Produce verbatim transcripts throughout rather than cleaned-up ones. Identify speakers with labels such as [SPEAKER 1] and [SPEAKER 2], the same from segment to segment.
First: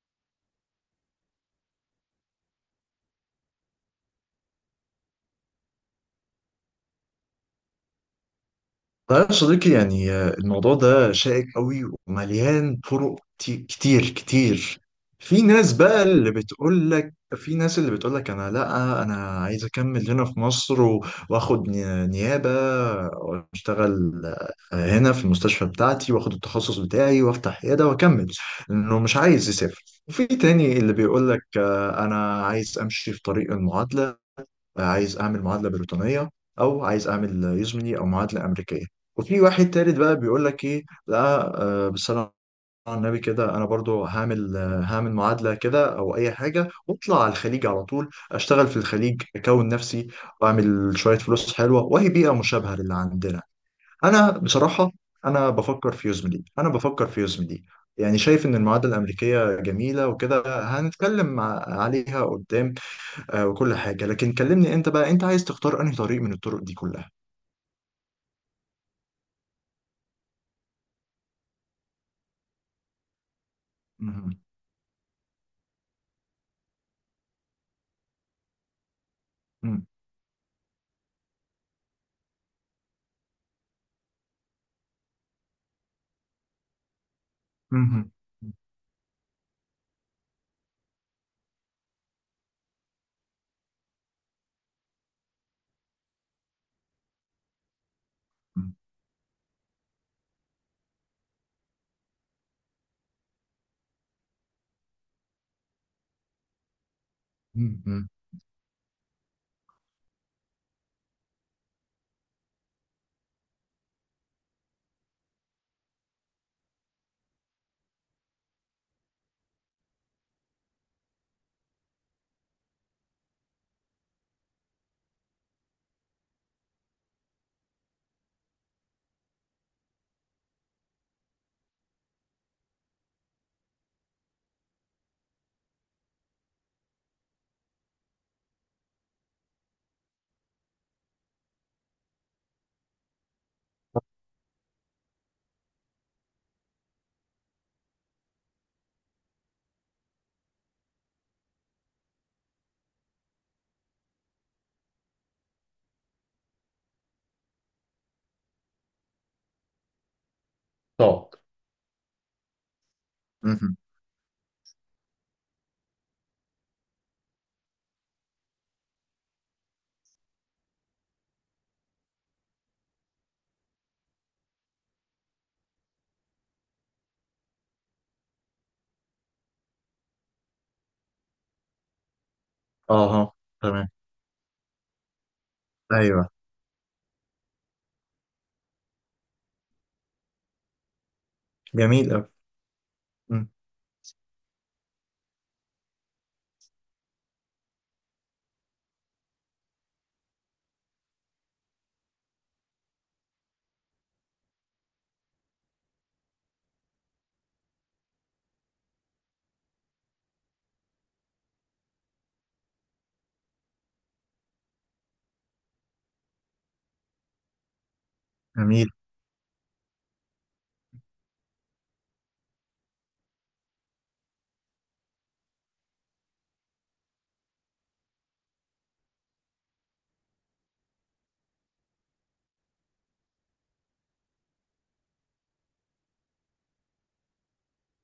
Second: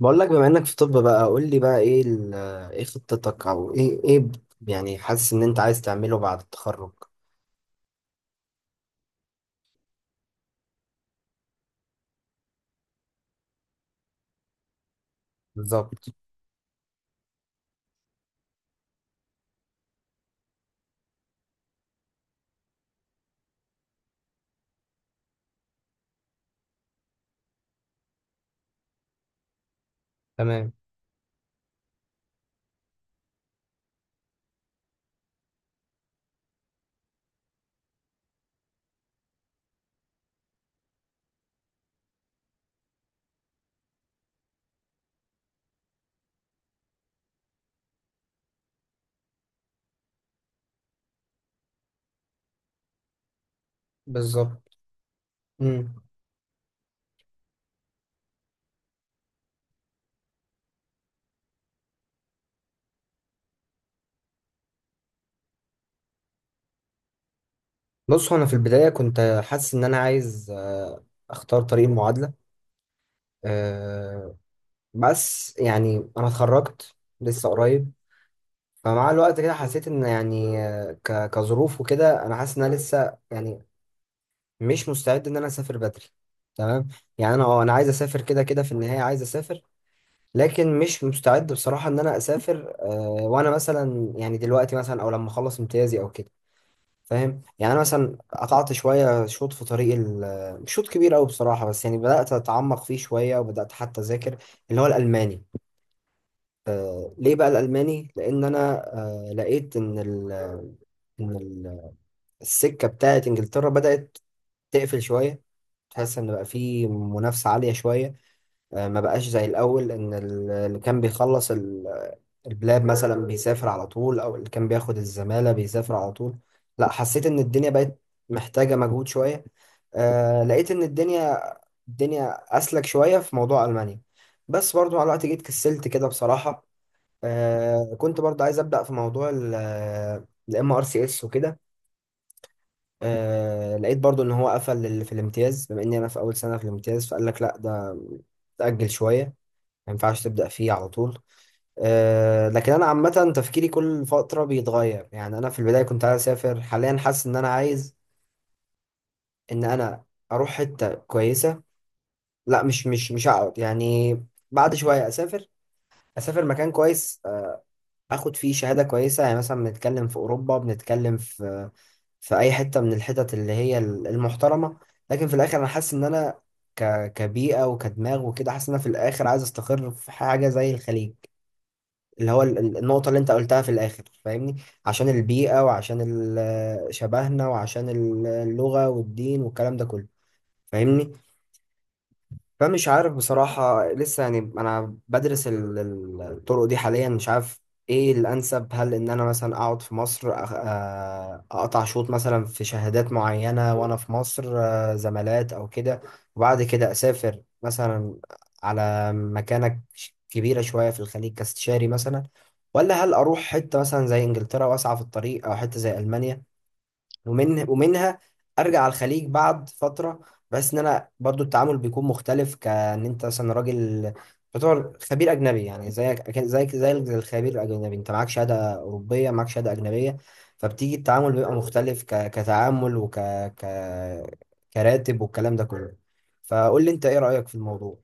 [SPEAKER 1] بقول لك بما انك في طب بقى قول لي بقى ايه ال- ايه خطتك او ايه ايه ب- يعني حاسس ان انت عايز تعمله بعد التخرج.
[SPEAKER 2] طيب يا صديقي يعني آه، الموضوع ده شائك قوي ومليان طرق كتي- كتير كتير. في ناس
[SPEAKER 1] بالظبط.
[SPEAKER 2] بقى اللي بتقول لك في ناس اللي بتقول لك انا لا انا عايز اكمل هنا في مصر و- واخد ني- نيابة واشتغل آه، هنا في المستشفى بتاعتي واخد التخصص بتاعي وافتح عيادة واكمل انه مش عايز يسافر. وفي
[SPEAKER 1] تمام.
[SPEAKER 2] تاني اللي بيقول لك آه، انا عايز امشي في طريق المعادلة، عايز اعمل معادله بريطانيه او عايز اعمل يزمني او معادله امريكيه. وفي واحد تالت بقى بيقول لك ايه لا آه، بالصلاه على النبي كده انا برضو هعمل آه، هعمل معادله كده او اي حاجه واطلع على الخليج على طول، اشتغل في الخليج اكون نفسي واعمل شويه فلوس حلوه وهي بيئه مشابهه للي عندنا. انا
[SPEAKER 1] بالظبط.
[SPEAKER 2] بصراحه انا بفكر
[SPEAKER 1] امم
[SPEAKER 2] في يزمني، انا بفكر في يزمني. يعني شايف ان المعادله الامريكيه جميله وكده، هنتكلم مع- عليها قدام آه، وكل حاجة. لكن كلمني انت بقى، انت عايز تختار انهي طريق من الطرق دي كلها؟
[SPEAKER 1] بص، هو انا في البدايه كنت حاسس ان انا عايز، آه، اختار طريق المعادله. أه.
[SPEAKER 2] مهم.
[SPEAKER 1] بس يعني انا اتخرجت لسه قريب، فمع الوقت كده
[SPEAKER 2] مم.
[SPEAKER 1] حسيت ان يعني آه، ك- كظروف وكده انا حاسس ان انا لسه يعني مش مستعد ان انا اسافر بدري. تمام. يعني انا اه انا عايز
[SPEAKER 2] مهم.
[SPEAKER 1] اسافر، كده كده في النهايه عايز اسافر، لكن مش مستعد بصراحة ان انا اسافر، آه، وانا مثلا يعني دلوقتي مثلا او لما اخلص امتيازي او كده. فاهم؟ يعني انا مثلا قطعت
[SPEAKER 2] مم.
[SPEAKER 1] شوية شوط في طريق ال- مش شوط كبير قوي بصراحة، بس يعني بدأت اتعمق فيه شوية وبدأت حتى اذاكر اللي هو الالماني. آه، ليه بقى
[SPEAKER 2] مهم.
[SPEAKER 1] الالماني؟ لان انا آه، لقيت ان ال- ان ال- السكة بتاعت انجلترا بدأت تقفل شوية، تحس ان بقى في منافسة عالية شوية. آه، ما بقاش زي الاول ان ال- اللي كان بيخلص البلاد مثلا بيسافر على طول، او اللي كان بياخد الزمالة بيسافر على طول. لا حسيت ان الدنيا بقت محتاجة مجهود شوية. آه لقيت ان الدنيا الدنيا اسلك شوية في موضوع المانيا. بس برضو مع الوقت جيت كسلت كده بصراحة. آه كنت برضو عايز ابدأ في موضوع الام ار سي اس وكده. آه لقيت برضو ان هو قفل لل- في الامتياز، بما اني انا في اول سنة في الامتياز، فقال لك لا ده تأجل شوية، ما ينفعش تبدأ فيه على طول. آه، لكن انا عامه تفكيري كل فتره بيتغير، يعني انا في البدايه كنت عايز اسافر، حاليا حاسس ان انا عايز ان انا اروح حته
[SPEAKER 2] طب
[SPEAKER 1] كويسه. لا مش مش مش هقعد
[SPEAKER 2] مهم.
[SPEAKER 1] يعني، بعد شويه اسافر، اسافر مكان كويس، آه، اخد فيه شهاده كويسه، يعني مثلا بنتكلم في اوروبا، بنتكلم في في اي حته من الحتت اللي هي ال- المحترمه. لكن في الاخر انا حاسس ان انا ك كبيئه وكدماغ وكده، حاسس ان انا في الاخر عايز استقر في حاجه زي الخليج، اللي هو ال- ال- النقطة اللي انت
[SPEAKER 2] اها،
[SPEAKER 1] قلتها في
[SPEAKER 2] تمام،
[SPEAKER 1] الآخر. فاهمني؟ عشان البيئة، وعشان
[SPEAKER 2] ايوه،
[SPEAKER 1] ال- شبهنا، وعشان ال- اللغة والدين والكلام ده كله. فاهمني؟
[SPEAKER 2] جميل أوي.
[SPEAKER 1] فمش عارف
[SPEAKER 2] مم.
[SPEAKER 1] بصراحة لسه يعني، أنا بدرس ال- ال- الطرق دي حاليا، مش عارف إيه الأنسب، هل إن أنا مثلا أقعد في مصر أخ- آه، أقطع شوط مثلا في شهادات معينة وأنا في مصر، آه، زمالات أو كده، وبعد كده أسافر مثلا على مكانة ش- كبيرة شوية في الخليج كاستشاري مثلا، ولا هل أروح حتة مثلا زي إنجلترا وأسعى في الطريق، أو حتة زي ألمانيا ومن ومنها ارجع
[SPEAKER 2] جميل.
[SPEAKER 1] على الخليج بعد فتره. بس ان انا برضو التعامل بيكون مختلف، كان انت مثلا راجل تعتبر خبير اجنبي، يعني زيك أكن- زيك زيك زي الخبير الاجنبي، انت معاك شهاده اوروبيه، معاك شهاده اجنبيه، فبتيجي التعامل بيبقى مختلف ك... كتعامل وك ك... كراتب والكلام ده كله. فقول لي انت ايه رايك في الموضوع.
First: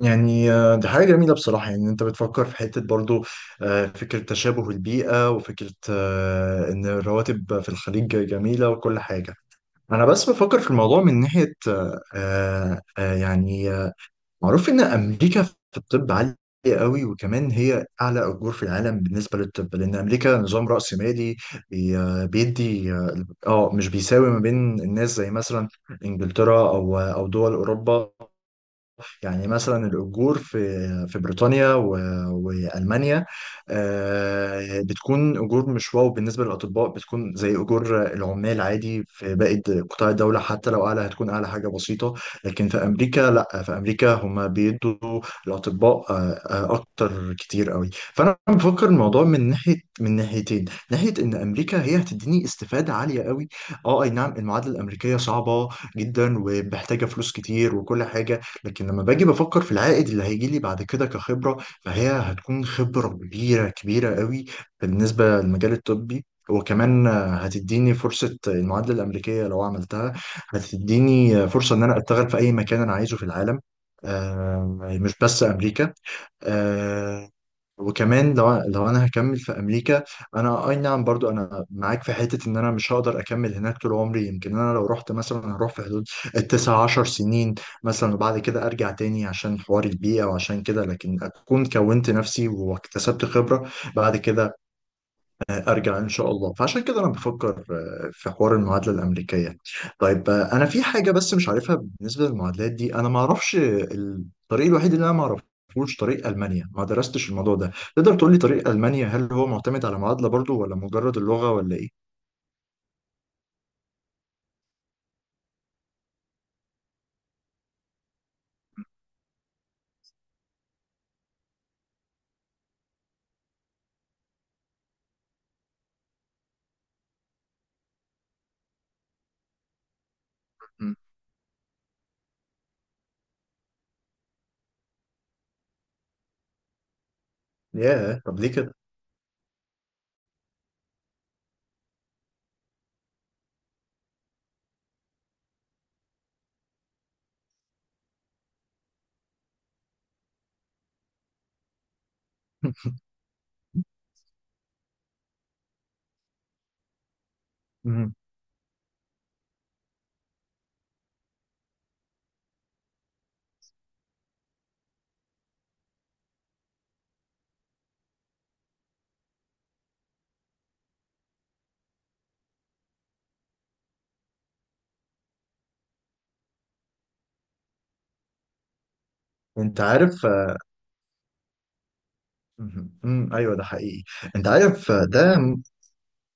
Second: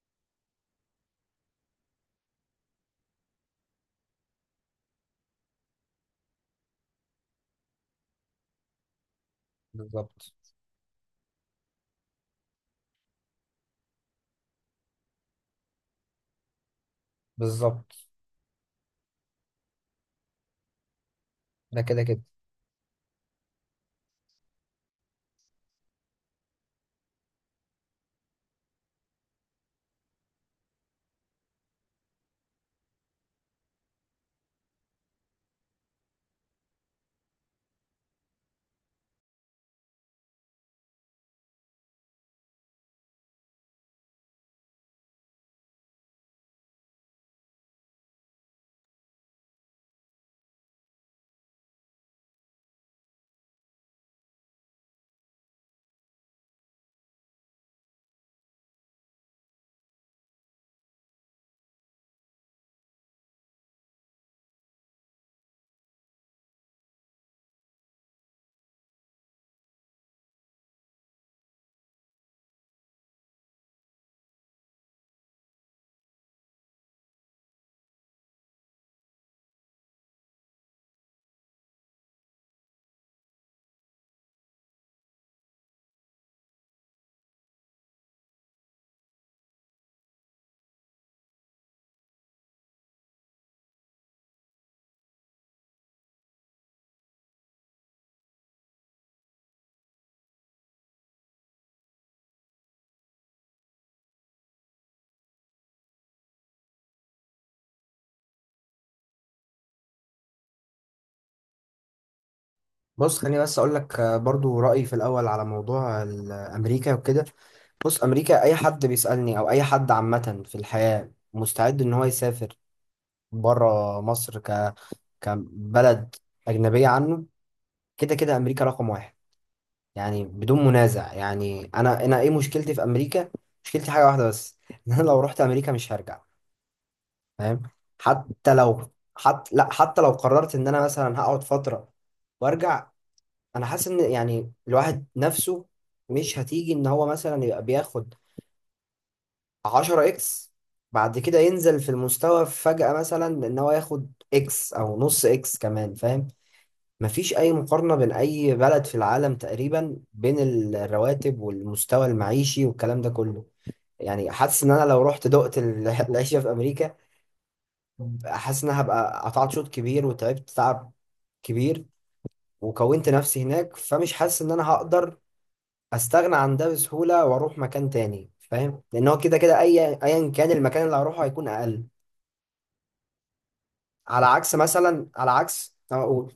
[SPEAKER 2] يعني آه، دي حاجة جميلة بصراحة، يعني انت بتفكر في حتة برضو آه، فكرة تشابه البيئة وفكرة آه، ان الرواتب في الخليج جميلة وكل حاجة. انا بس
[SPEAKER 1] بالظبط.
[SPEAKER 2] بفكر في الموضوع من ناحية آه، آه، يعني معروف إن أمريكا في الطب عالية قوي، وكمان هي
[SPEAKER 1] بالظبط.
[SPEAKER 2] أعلى أجور في العالم بالنسبة للطب لأن أمريكا نظام رأسمالي.
[SPEAKER 1] ده كده كده.
[SPEAKER 2] بي- بيدي آه مش بيساوي ما بين الناس زي مثلا إنجلترا أو أو دول أوروبا. يعني مثلا الأجور في في بريطانيا و- وألمانيا آه، بتكون أجور مش واو بالنسبة للأطباء، بتكون زي أجور العمال عادي في باقي قطاع الدولة، حتى لو أعلى هتكون أعلى حاجة بسيطة. لكن في أمريكا لا، في أمريكا هم بيدوا الأطباء آه، آه، أكتر كتير قوي. فأنا بفكر الموضوع من ناحية، من ناحيتين: ناحية إن أمريكا هي هتديني استفادة عالية قوي. اه اي نعم، المعادله الامريكيه صعبه جدا ومحتاجه فلوس كتير وكل حاجه، لكن لما باجي بفكر في العائد اللي هيجي لي بعد كده كخبرة، فهي هتكون خبرة كبيرة كبيرة قوي بالنسبة للمجال الطبي. وكمان هتديني فرصة المعادلة الأمريكية لو عملتها، هتديني فرصة إن أنا أشتغل في أي مكان أنا عايزه في العالم آه، مش بس أمريكا. آه، وكمان لو لو انا هكمل في امريكا، انا اي نعم برضو انا معاك في حته ان انا مش هقدر اكمل هناك طول عمري. يمكن انا لو رحت مثلا هروح في حدود التسع عشر سنين مثلا، وبعد كده ارجع تاني عشان حوار البيئه وعشان كده، لكن اكون كونت نفسي واكتسبت خبره بعد كده، ارجع ان شاء الله. فعشان كده انا بفكر آه، في حوار المعادله الامريكيه. طيب آه، انا في حاجه بس مش عارفها بالنسبه للمعادلات دي، انا ما اعرفش الطريق الوحيد اللي انا ما اعرفوش طريق المانيا، ما درستش الموضوع ده. تقدر تقول لي طريق المانيا هل هو معتمد على معادله برضو ولا مجرد اللغه ولا ايه؟
[SPEAKER 1] بص، خليني بس اقول لك، آه، برضو رايي في الاول على موضوع ال- امريكا وكده. بص، امريكا اي حد بيسالني او اي حد عامه في الحياه مستعد ان هو يسافر بره مصر ك كبلد اجنبيه عنه، كده كده امريكا رقم واحد، يعني بدون
[SPEAKER 2] مم.
[SPEAKER 1] منازع. يعني انا انا ايه مشكلتي في امريكا؟ مشكلتي حاجه واحده بس ان انا لو رحت امريكا مش هرجع. فاهم؟
[SPEAKER 2] ياه، طب ليه
[SPEAKER 1] حتى
[SPEAKER 2] كده؟
[SPEAKER 1] لو حتى لا حتى لو قررت ان انا مثلا هقعد فتره وارجع، انا حاسس ان يعني الواحد نفسه مش هتيجي ان هو مثلا يبقى بياخد عشرة اكس، بعد كده ينزل في المستوى فجأة مثلا ان هو ياخد اكس او نص اكس كمان. فاهم؟ مفيش اي مقارنة بين
[SPEAKER 2] مم.
[SPEAKER 1] اي بلد في العالم تقريبا، بين ال- الرواتب والمستوى المعيشي والكلام ده كله. يعني حاسس ان انا لو رحت دقت ال- العيشة في امريكا، حاسس ان أنا هبقى قطعت شوط كبير، وتعبت تعب كبير، وكونت نفسي هناك، فمش حاسس ان انا هقدر استغنى عن ده بسهوله واروح مكان تاني. فاهم؟ لان هو كده كده اي
[SPEAKER 2] انت عارف.
[SPEAKER 1] ايا كان المكان اللي هروحه هيكون اقل.
[SPEAKER 2] مم. مم. ايوه، ده حقيقي.
[SPEAKER 1] على
[SPEAKER 2] انت
[SPEAKER 1] عكس
[SPEAKER 2] عارف آه،
[SPEAKER 1] مثلا، على
[SPEAKER 2] ده
[SPEAKER 1] عكس أه اقول.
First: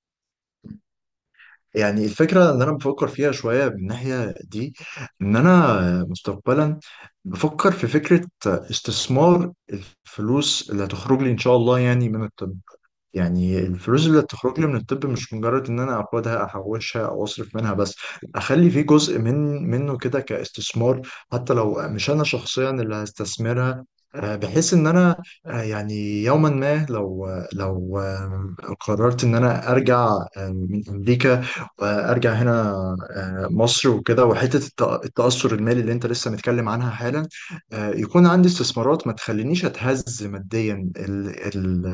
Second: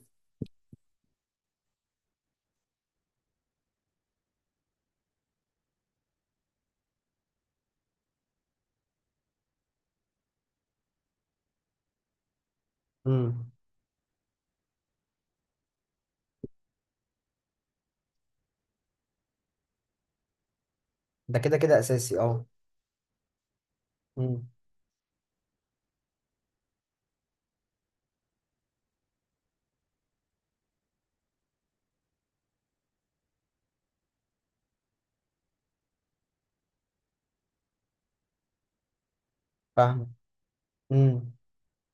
[SPEAKER 2] يعني الفكرة اللي أنا بفكر فيها شوية من الناحية دي، إن أنا مستقبلا بفكر في فكرة استثمار الفلوس اللي هتخرج لي إن شاء الله يعني من الطب.
[SPEAKER 1] امم
[SPEAKER 2] يعني الفلوس اللي تخرج لي من الطب مش مجرد ان انا اخدها احوشها او اصرف منها بس، اخلي فيه جزء من منه كده كاستثمار،
[SPEAKER 1] ده
[SPEAKER 2] حتى
[SPEAKER 1] كده
[SPEAKER 2] لو
[SPEAKER 1] كده
[SPEAKER 2] مش
[SPEAKER 1] اساسي
[SPEAKER 2] انا
[SPEAKER 1] اه.
[SPEAKER 2] شخصيا اللي هستثمرها آه،
[SPEAKER 1] امم
[SPEAKER 2] بحيث ان انا آه، يعني يوما ما لو لو آه، قررت ان انا ارجع آه، من امريكا وارجع هنا آه، مصر وكده، وحته الت- التاثر المالي اللي انت لسه متكلم عنها حالا آه، يكون عندي استثمارات ما تخلينيش
[SPEAKER 1] فاهم.
[SPEAKER 2] اتهز ماديا
[SPEAKER 1] امم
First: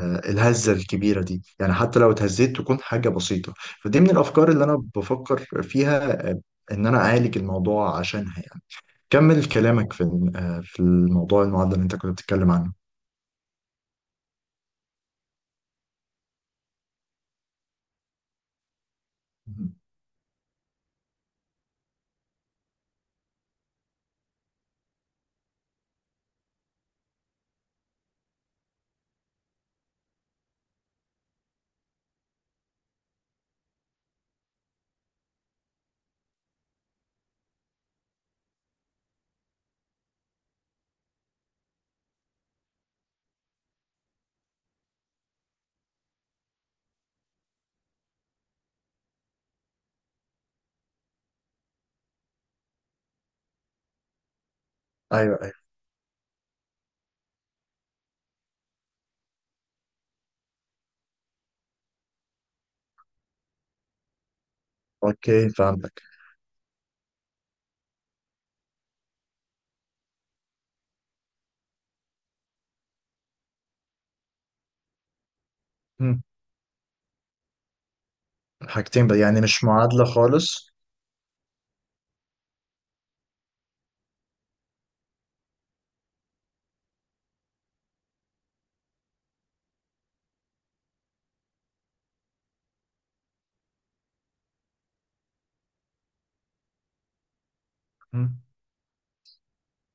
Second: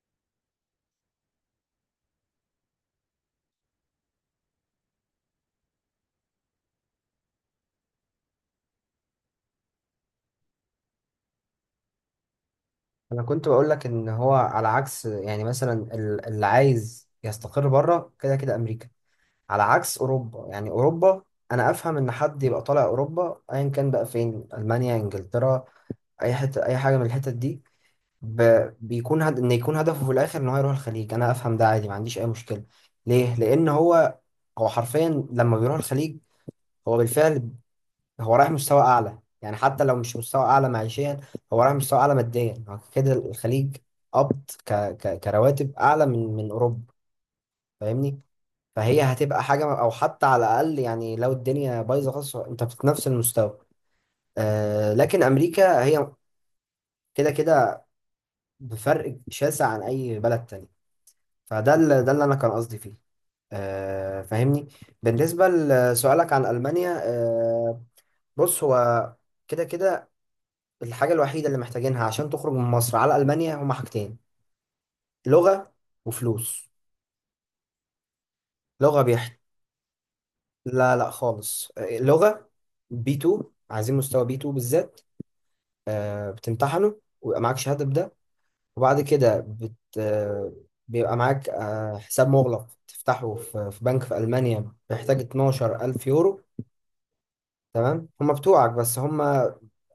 [SPEAKER 2] الهزة الكبيرة دي. يعني حتى لو اتهزيت تكون حاجة بسيطة. فدي من الأفكار اللي أنا بفكر فيها آه، إن أنا أعالج الموضوع عشانها يعني. كمل كلامك في الم- آه، في الموضوع المعدل اللي أنت كنت بتتكلم عنه.
[SPEAKER 1] انا كنت بقول لك ان هو على عكس، يعني مثلا ال- اللي عايز يستقر بره كده كده امريكا. على
[SPEAKER 2] مم.
[SPEAKER 1] عكس اوروبا، يعني اوروبا، انا افهم ان حد يبقى طالع اوروبا ايا كان بقى فين، المانيا، انجلترا، اي حته، اي حاجه من الحتت دي، ب... بيكون هد... ان يكون هدفه في الاخر ان هو يروح الخليج، انا افهم ده عادي، ما عنديش اي مشكله. ليه؟ لان هو هو حرفيا لما بيروح الخليج هو بالفعل هو رايح مستوى اعلى، يعني حتى لو مش مستوى اعلى معيشيا، هو رايح مستوى اعلى ماديا. هو كده الخليج قبض ك... ك... كرواتب اعلى من من اوروبا. فاهمني؟ فهي هتبقى حاجه، او حتى على الاقل يعني لو الدنيا بايظه خالص انت في نفس المستوى. آه... لكن
[SPEAKER 2] أيوه أيوه.
[SPEAKER 1] امريكا هي كده كده بفرق شاسع عن اي بلد تاني. فده اللي، ده اللي انا كان قصدي فيه، آه. فاهمني؟ بالنسبه
[SPEAKER 2] أوكي فهمتك.
[SPEAKER 1] لسؤالك عن المانيا، آه، بص هو كده كده الحاجه الوحيده اللي محتاجينها عشان تخرج من مصر على المانيا هما حاجتين: لغه
[SPEAKER 2] مم.
[SPEAKER 1] وفلوس. لغه
[SPEAKER 2] حاجتين بقى،
[SPEAKER 1] بيحت.
[SPEAKER 2] يعني مش معادلة خالص؟
[SPEAKER 1] لا لا خالص، آه، لغه بي اتنين، عايزين مستوى بي اتنين بالذات. آه بتمتحنه ويبقى معاك شهاده بده، وبعد كده بت آه بيبقى معاك آه حساب مغلق تفتحه في في بنك في المانيا، بيحتاج اتناشر الف يورو. تمام، هم
[SPEAKER 2] مم.
[SPEAKER 1] بتوعك بس هم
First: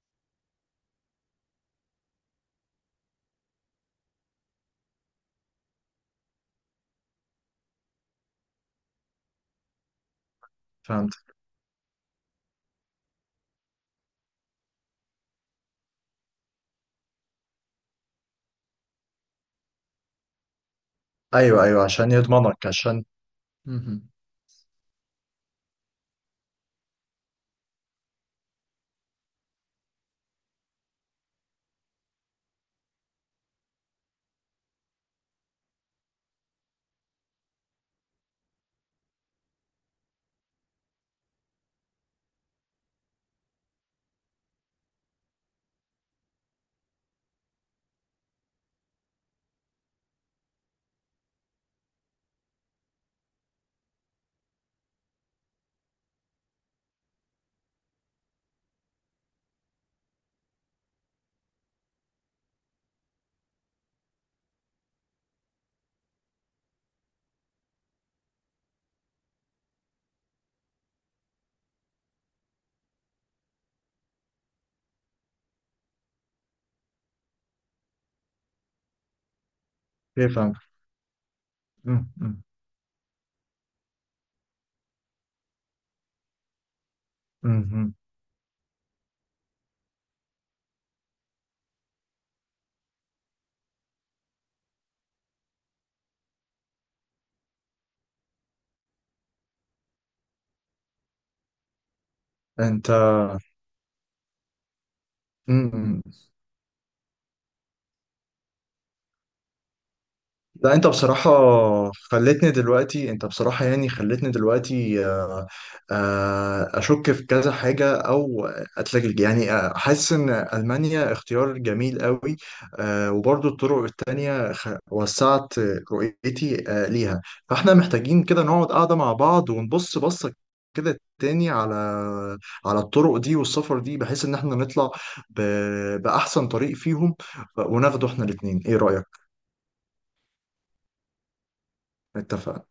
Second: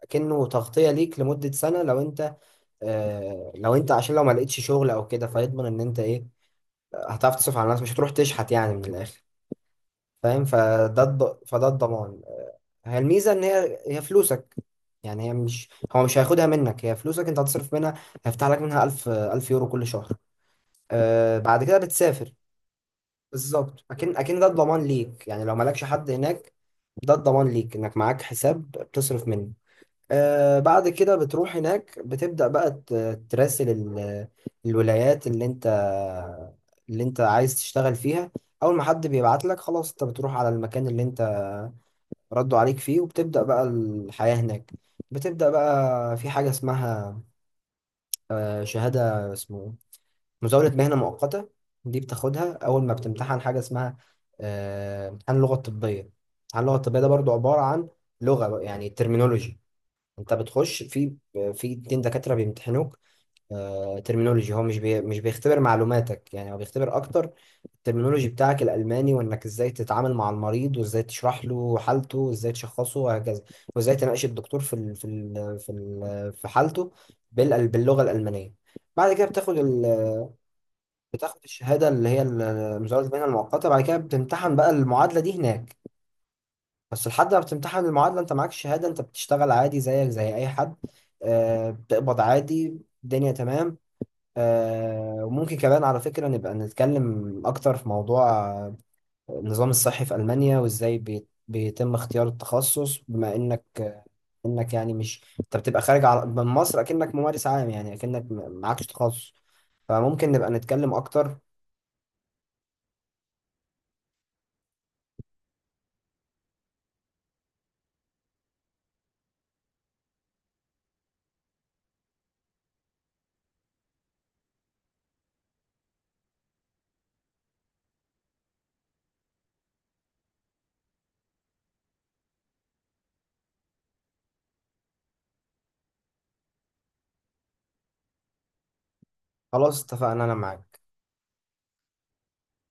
[SPEAKER 1] كأنه تغطية ليك لمدة سنة لو انت، آه لو انت عشان لو ما لقيتش شغل او كده، فيضمن ان انت ايه، هتعرف تصرف على نفسك، مش هتروح تشحت يعني من الاخر. فاهم؟ فده
[SPEAKER 2] فهمت.
[SPEAKER 1] الض... فده الضمان. هي الميزة ان هي هي فلوسك، يعني هي مش، هو مش هياخدها منك، هي فلوسك انت هتصرف منها. هيفتح لك منها الف الف يورو كل شهر. آه بعد
[SPEAKER 2] أيوه
[SPEAKER 1] كده
[SPEAKER 2] أيوه، عشان
[SPEAKER 1] بتسافر.
[SPEAKER 2] يضمنك عشان.
[SPEAKER 1] بالظبط.
[SPEAKER 2] مم.
[SPEAKER 1] اكن اكن ده الضمان ليك، يعني لو مالكش حد هناك ده الضمان ليك انك معاك حساب بتصرف منه. آه بعد كده بتروح هناك، بتبدأ بقى ت- تراسل ال- الولايات اللي انت اللي انت عايز تشتغل فيها. اول ما حد بيبعت لك خلاص، انت بتروح على المكان اللي انت ردوا عليك فيه، وبتبدأ بقى الحياة هناك. بتبدأ بقى في حاجة اسمها، آه، شهادة اسمه مزاولة مهنة مؤقتة، دي بتاخدها اول ما بتمتحن حاجة اسمها، آه، امتحان اللغة الطبية. امتحان اللغة الطبية ده برضو عبارة عن لغة يعني terminology. انت بتخش في في اتنين دكاترة بيمتحنوك، آه، ترمينولوجي، هو مش بي مش بيختبر معلوماتك، يعني هو بيختبر اكتر الترمينولوجي بتاعك الالماني، وانك ازاي تتعامل مع المريض، وازاي تشرح له حالته، وازاي تشخصه، وهكذا، وازاي تناقش الدكتور في ال في ال في ال في حالته بال- باللغة الالمانية. بعد كده بتاخد ال
[SPEAKER 2] أوكي فهمت.
[SPEAKER 1] بتاخد الشهادة اللي
[SPEAKER 2] مم.
[SPEAKER 1] هي
[SPEAKER 2] مم.
[SPEAKER 1] ال- مزاولة المهنة المؤقتة. بعد كده بتمتحن بقى المعادلة دي هناك. بس لحد ما بتمتحن
[SPEAKER 2] مم.
[SPEAKER 1] المعادلة انت معاك شهادة، انت بتشتغل عادي زيك زي اي حد. آه بتقبض عادي، الدنيا تمام. آه وممكن كمان على فكرة نبقى نتكلم اكتر في موضوع، آه، النظام الصحي في ألمانيا، وازاي بي- بيتم اختيار
[SPEAKER 2] أنت.
[SPEAKER 1] التخصص، بما انك، آه، انك يعني مش، انت بتبقى
[SPEAKER 2] مم.
[SPEAKER 1] خارج على- من مصر اكنك ممارس عام، يعني اكنك م- معكش تخصص. فممكن نبقى
[SPEAKER 2] لا انت
[SPEAKER 1] نتكلم
[SPEAKER 2] بصراحة
[SPEAKER 1] اكتر.
[SPEAKER 2] خلتني دلوقتي، انت بصراحة يعني خلتني دلوقتي آه، آه، اشك في كذا حاجة او اتلجلج يعني. آه، حاسس ان المانيا اختيار جميل قوي آه، وبرضو الطرق التانية خ- وسعت رؤيتي آه، ليها. فاحنا محتاجين كده نقعد قاعدة مع بعض ونبص بصة كده تاني على على الطرق دي والسفر دي، بحيث ان احنا نطلع ب- بأحسن طريق فيهم وناخده احنا الاتنين. ايه رأيك؟
[SPEAKER 1] خلاص اتفقنا، انا معاك.
[SPEAKER 2] اتفقنا.